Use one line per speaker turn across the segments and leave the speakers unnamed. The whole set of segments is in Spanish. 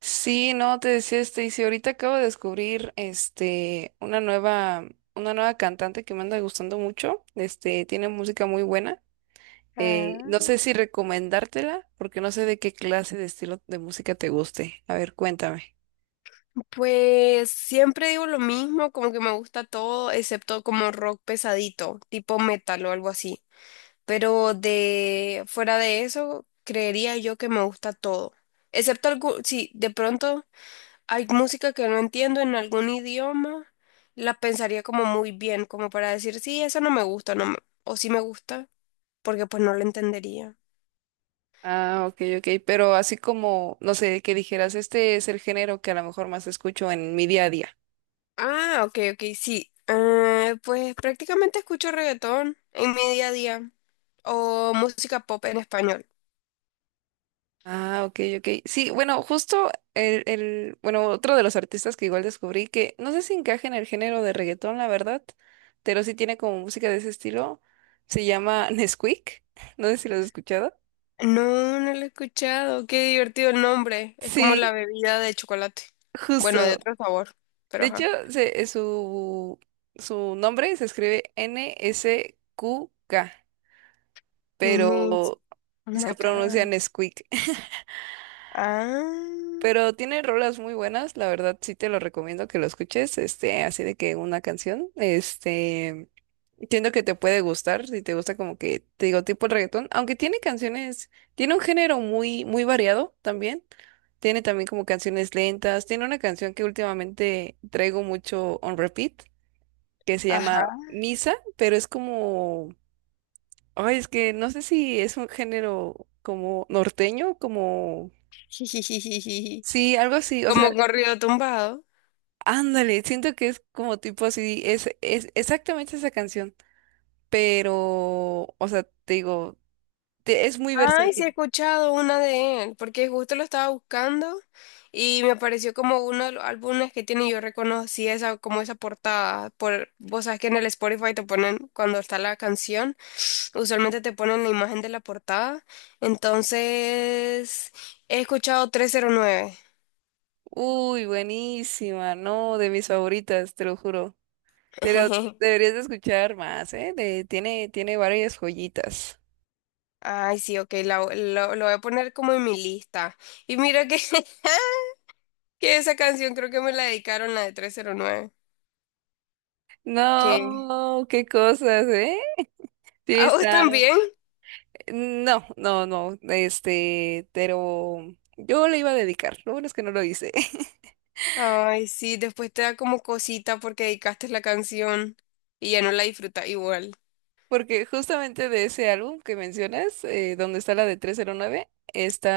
Sí, no, te decía y si ahorita acabo de descubrir una nueva cantante que me anda gustando mucho, tiene música muy buena. No
Ah,
sé si recomendártela, porque no sé de qué clase de estilo de música te guste. A ver, cuéntame.
pues siempre digo lo mismo, como que me gusta todo, excepto como rock pesadito, tipo metal o algo así. Pero de fuera de eso, creería yo que me gusta todo. Excepto algo, si de pronto hay música que no entiendo en algún idioma, la pensaría como muy bien, como para decir, sí, eso no me gusta, no me- o sí me gusta, porque pues no lo entendería.
Ah, ok, ok, pero así como, no sé, que dijeras, este es el género que a lo mejor más escucho en mi día a día.
Ah, ok, ok, sí. Pues prácticamente escucho reggaetón en mi día a día, o música pop en español.
Ah, ok, ok. Sí, bueno, justo bueno, otro de los artistas que igual descubrí que no sé si encaja en el género de reggaetón, la verdad, pero sí tiene como música de ese estilo. Se llama Nesquik. No sé si lo has escuchado.
No, no lo he escuchado. Qué divertido el nombre. Es como la
Sí,
bebida de chocolate. Bueno, de
justo.
otro sabor, pero
De hecho,
ajá.
se- eh, su, su nombre se escribe N-S-Q-K,
¿Quién es?
pero
Oh my
se pronuncia
God.
Nesquik.
Ah,
Pero tiene rolas muy buenas, la verdad sí te lo recomiendo que lo escuches, así de que una canción, entiendo que te puede gustar, si te gusta como que, te digo, tipo el reggaetón, aunque tiene canciones, tiene un género muy, muy variado también, tiene también como canciones lentas, tiene una canción que últimamente traigo mucho on repeat, que se
ajá.
llama Misa, pero es como, ay, es que no sé si es un género como norteño, como,
Jijijijiji.
sí, algo así, o sea...
Como corrido tumbado.
Ándale, siento que es como tipo así, es exactamente esa canción, pero, o sea, te digo, es muy
Ay, sí he
versátil.
escuchado una de él, porque justo lo estaba buscando y me apareció como uno de los álbumes que tiene y yo reconocí esa, como esa portada. Por, vos sabes que en el Spotify te ponen cuando está la canción, usualmente te ponen la imagen de la portada. Entonces, he escuchado trescientos nueve.
Uy, buenísima, no, de mis favoritas, te lo juro. Pero deberías de escuchar más, ¿eh? Tiene, tiene varias joyitas.
Ay, sí, ok, la- lo voy a poner como en mi lista. Y mira que, que esa canción creo que me la dedicaron, la de 309. ¿Qué?
No, qué cosas, ¿eh? Sí,
¿A vos
está.
también?
No, no, no, pero yo le iba a dedicar, lo bueno es que no lo hice.
Ay, sí, después te da como cosita porque dedicaste la canción y ya no la disfrutas igual.
Porque justamente de ese álbum que mencionas, donde está la de 309,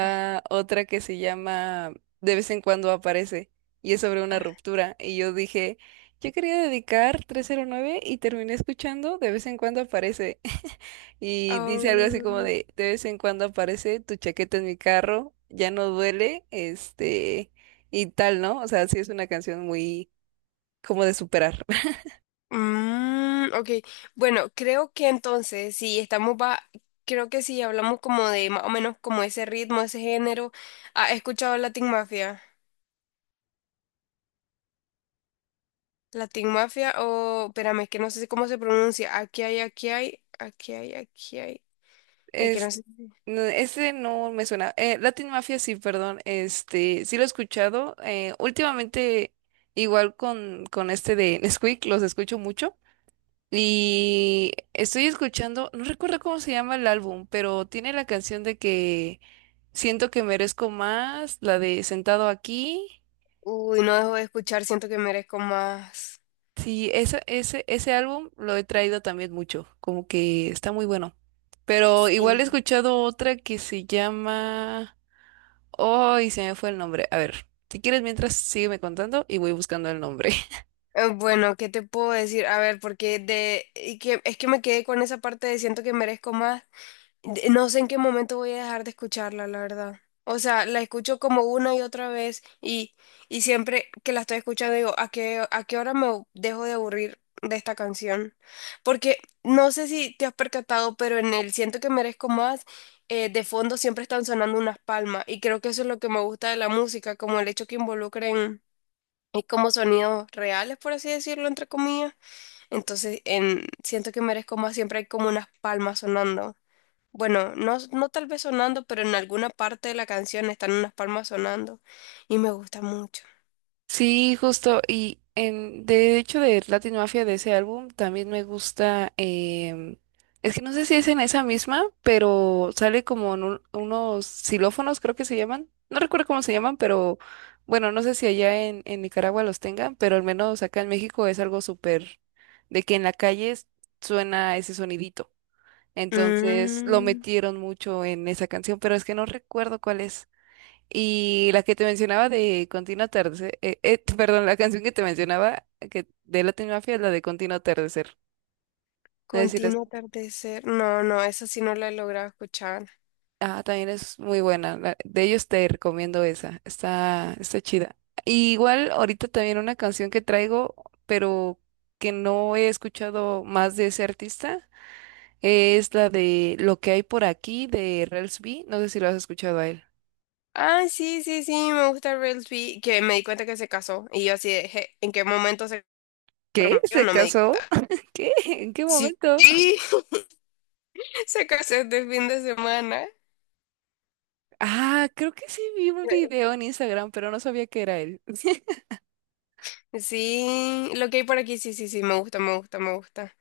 Ah,
otra que se llama De vez en cuando aparece y es sobre una ruptura. Y yo dije, yo quería dedicar 309 y terminé escuchando De vez en cuando aparece. Y dice algo así
ah.
como de vez en cuando aparece tu chaqueta en mi carro, ya no duele, y tal, ¿no? O sea, sí es una canción muy como de superar.
Ok, bueno, creo que entonces, si estamos, va, creo que si hablamos como de más o menos como ese ritmo, ese género, ¿has escuchado Latin Mafia? Latin Mafia o, espérame, es que no sé cómo se pronuncia, aquí hay, es que no
Es,
sé,
no, ese no me suena. Latin Mafia, sí, perdón. Sí lo he escuchado. Últimamente, igual con este de Nesquik, los escucho mucho. Y estoy escuchando, no recuerdo cómo se llama el álbum, pero tiene la canción de que siento que merezco más, la de Sentado aquí.
uy, no dejo de escuchar, siento que merezco más.
Sí, esa, ese álbum lo he traído también mucho, como que está muy bueno. Pero igual he
Sí.
escuchado otra que se llama... Ay, se me fue el nombre. A ver, si quieres, mientras sígueme contando y voy buscando el nombre.
Bueno, ¿qué te puedo decir? A ver, porque de, y que, es que me quedé con esa parte de siento que merezco más. De- no sé en qué momento voy a dejar de escucharla, la verdad. O sea, la escucho como una y otra vez y siempre que la estoy escuchando digo, a qué hora me dejo de aburrir de esta canción? Porque no sé si te has percatado, pero en el Siento que merezco más, de fondo siempre están sonando unas palmas y creo que eso es lo que me gusta de la música, como el hecho que involucren como sonidos reales, por así decirlo, entre comillas. Entonces, en Siento que merezco más siempre hay como unas palmas sonando. Bueno, no, no tal vez sonando, pero en alguna parte de la canción están unas palmas sonando y me gusta mucho.
Sí, justo. Y en, de hecho, de Latin Mafia, de ese álbum, también me gusta. Es que no sé si es en esa misma, pero sale como en unos xilófonos, creo que se llaman. No recuerdo cómo se llaman, pero bueno, no sé si allá en Nicaragua los tengan, pero al menos acá en México es algo súper de que en la calle suena ese sonidito. Entonces lo
Mm,
metieron mucho en esa canción, pero es que no recuerdo cuál es. Y la que te mencionaba de Continuo Atardecer, perdón, la canción que te mencionaba que de Latin Mafia es la de Continuo Atardecer. Es decir,
Continuo atardecer. No, no, esa sí no la he logrado escuchar.
ah, también es muy buena. De ellos te recomiendo esa, está, está chida. Y igual ahorita también una canción que traigo, pero que no he escuchado más de ese artista, es la de Lo que hay por aquí de Rels B. No sé si lo has escuchado a él.
Ah, sí, sí, sí, me gusta Real B, que me di cuenta que se casó y yo así de, "Je, ¿en qué momento se
¿Qué?
prometió?
¿Se
No me di
casó?
cuenta."
¿Qué? ¿En qué
Sí,
momento?
se casó este fin de semana.
Ah, creo que sí vi un video en Instagram, pero no sabía que era él.
Sí, lo que hay por aquí, sí, sí, sí, me gusta, me gusta, me gusta.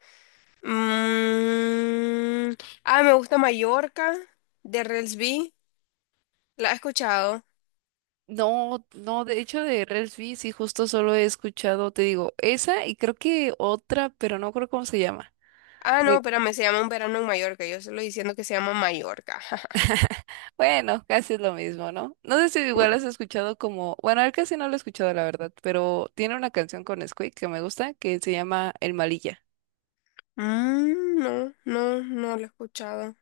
Mm, Me gusta Mallorca, de Relsby. ¿La has escuchado?
No, no, de hecho de Reels B, sí, justo solo he escuchado, te digo, esa y creo que otra, pero no creo cómo se llama.
Ah, no,
Sí.
espérame, se llama Un verano en Mallorca. Yo solo diciendo que se llama Mallorca.
Bueno, casi es lo mismo, ¿no? No sé si igual has escuchado como, bueno, él casi no lo he escuchado, la verdad, pero tiene una canción con Squeak que me gusta que se llama El Malilla.
Mm, no, no, no lo he escuchado.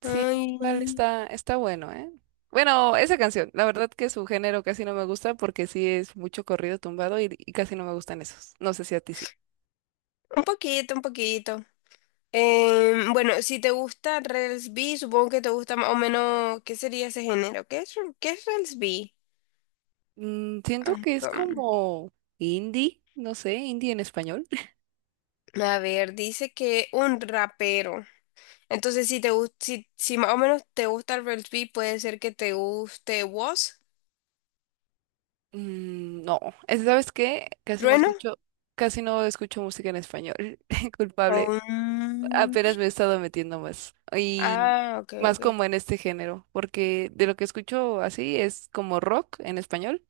Sí, igual
Ay,
está, está bueno, ¿eh? Bueno, esa canción, la verdad que su género casi no me gusta porque sí es mucho corrido tumbado y casi no me gustan esos. No sé si a ti sí.
un poquito, un poquito. Bueno, si te gusta Rels B, supongo que te gusta más o menos, ¿qué sería ese género? Qué es Rels B?
Mm, siento
Ah,
que es
com-
como indie, no sé, indie en español.
a ver, dice que un rapero. Entonces, si te gusta, si, si más o menos te gusta el rugby, puede ser que te guste Woz,
Mm, no, ¿sabes qué?
Trueno,
Casi no escucho música en español. Culpable.
o
Apenas me he estado metiendo más. Y
ah, ok,
más
ok.
como en este género, porque de lo que escucho así es como rock en español.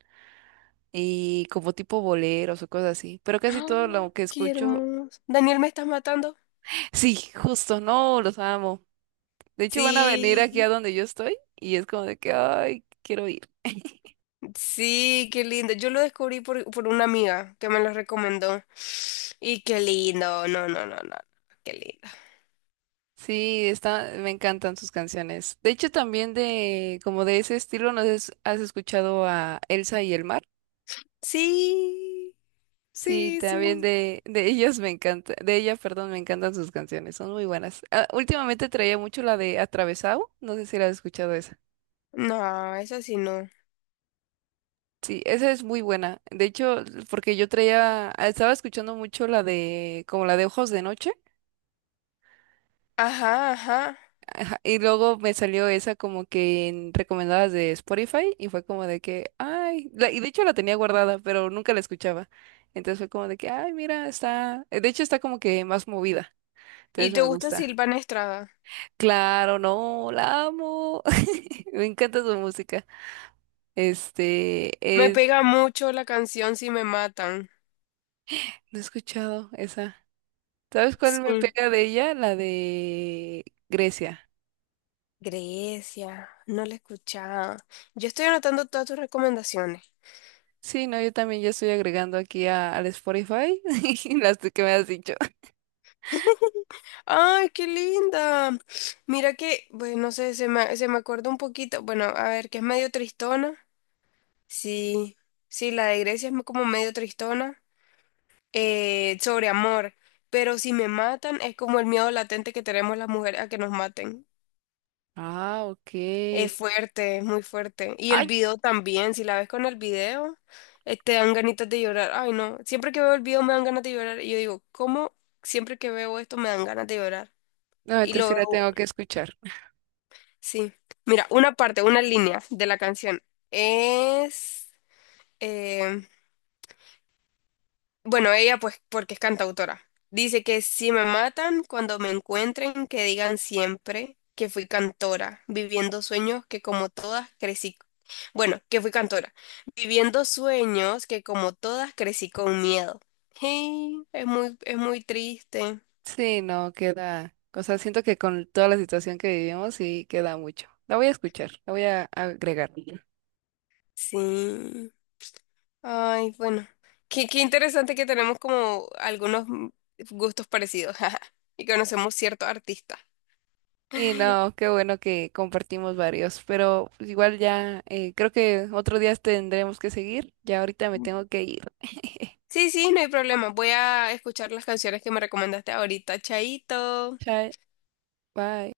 Y como tipo boleros o cosas así. Pero casi
Ah,
todo lo que
qué
escucho,
hermoso. Daniel, ¿me estás matando?
sí, justo, no, los amo. De hecho, van a venir aquí
Sí,
a donde yo estoy y es como de que, ay, quiero ir.
sí, qué lindo. Yo lo descubrí por una amiga que me lo recomendó. Y qué lindo. No, no, no, no. Qué lindo.
Sí, está, me encantan sus canciones. De hecho, también de, como de ese estilo, no sé si has escuchado a Elsa y el mar.
Sí,
Sí,
sí,
también
sí.
de ellos me encanta, de ella, perdón, me encantan sus canciones, son muy buenas. Ah, últimamente traía mucho la de Atravesado, no sé si la has escuchado esa.
No, eso sí no.
Sí, esa es muy buena. De hecho, porque yo traía, ah, estaba escuchando mucho la de, como la de Ojos de Noche,
Ajá, ajá.
ajá, y luego me salió esa como que en recomendadas de Spotify, y fue como de que, ay, y de hecho la tenía guardada, pero nunca la escuchaba. Entonces fue como de que, ay, mira, está, de hecho está como que más movida,
¿Y
entonces
te
me
gusta
gusta.
Silvana Estrada?
Claro, no, la amo. Me encanta su música. Este,
Me
es,
pega mucho la canción Si me matan.
no he escuchado esa. ¿Sabes cuál me
Sí.
pega de ella? La de Grecia.
Grecia, no la he escuchado. Yo estoy anotando todas tus recomendaciones.
Sí, no, yo también ya estoy agregando aquí al Spotify las que me has dicho.
¡Ay, qué linda! Mira que, bueno, no sé, se me acuerda un poquito. Bueno, a ver, que es medio tristona. Sí, sí, la de Grecia es como medio tristona. Sobre amor. Pero si me matan, es como el miedo latente que tenemos las mujeres a que nos maten.
Ah,
Es
ok.
fuerte, es muy fuerte. Y el
Ay,
video también, si la ves con el video, te dan ganitas de llorar. Ay, no, siempre que veo el video me dan ganas de llorar. Y yo digo, ¿cómo siempre que veo esto me dan ganas de llorar?
no,
Y
entonces
lo
sí la
veo,
tengo que escuchar.
sí. Mira, una parte, una línea de la canción es... em, Bueno, ella pues porque es cantautora. Dice que si me matan, cuando me encuentren, que digan siempre que fui cantora, viviendo sueños que como todas crecí. Bueno, que fui cantora, viviendo sueños que como todas crecí con miedo. Hey, es muy triste.
Sí, no, queda. O sea, siento que con toda la situación que vivimos, sí queda mucho. La voy a escuchar, la voy a agregar.
Sí. Ay, bueno. Qué, qué interesante que tenemos como algunos gustos parecidos y conocemos ciertos artistas.
Sí, no, qué bueno que compartimos varios, pero pues, igual ya creo que otro día tendremos que seguir. Ya ahorita me tengo que ir.
Sí, sí, no hay problema. Voy a escuchar las canciones que me recomendaste ahorita. Chaito.
Chao, bye.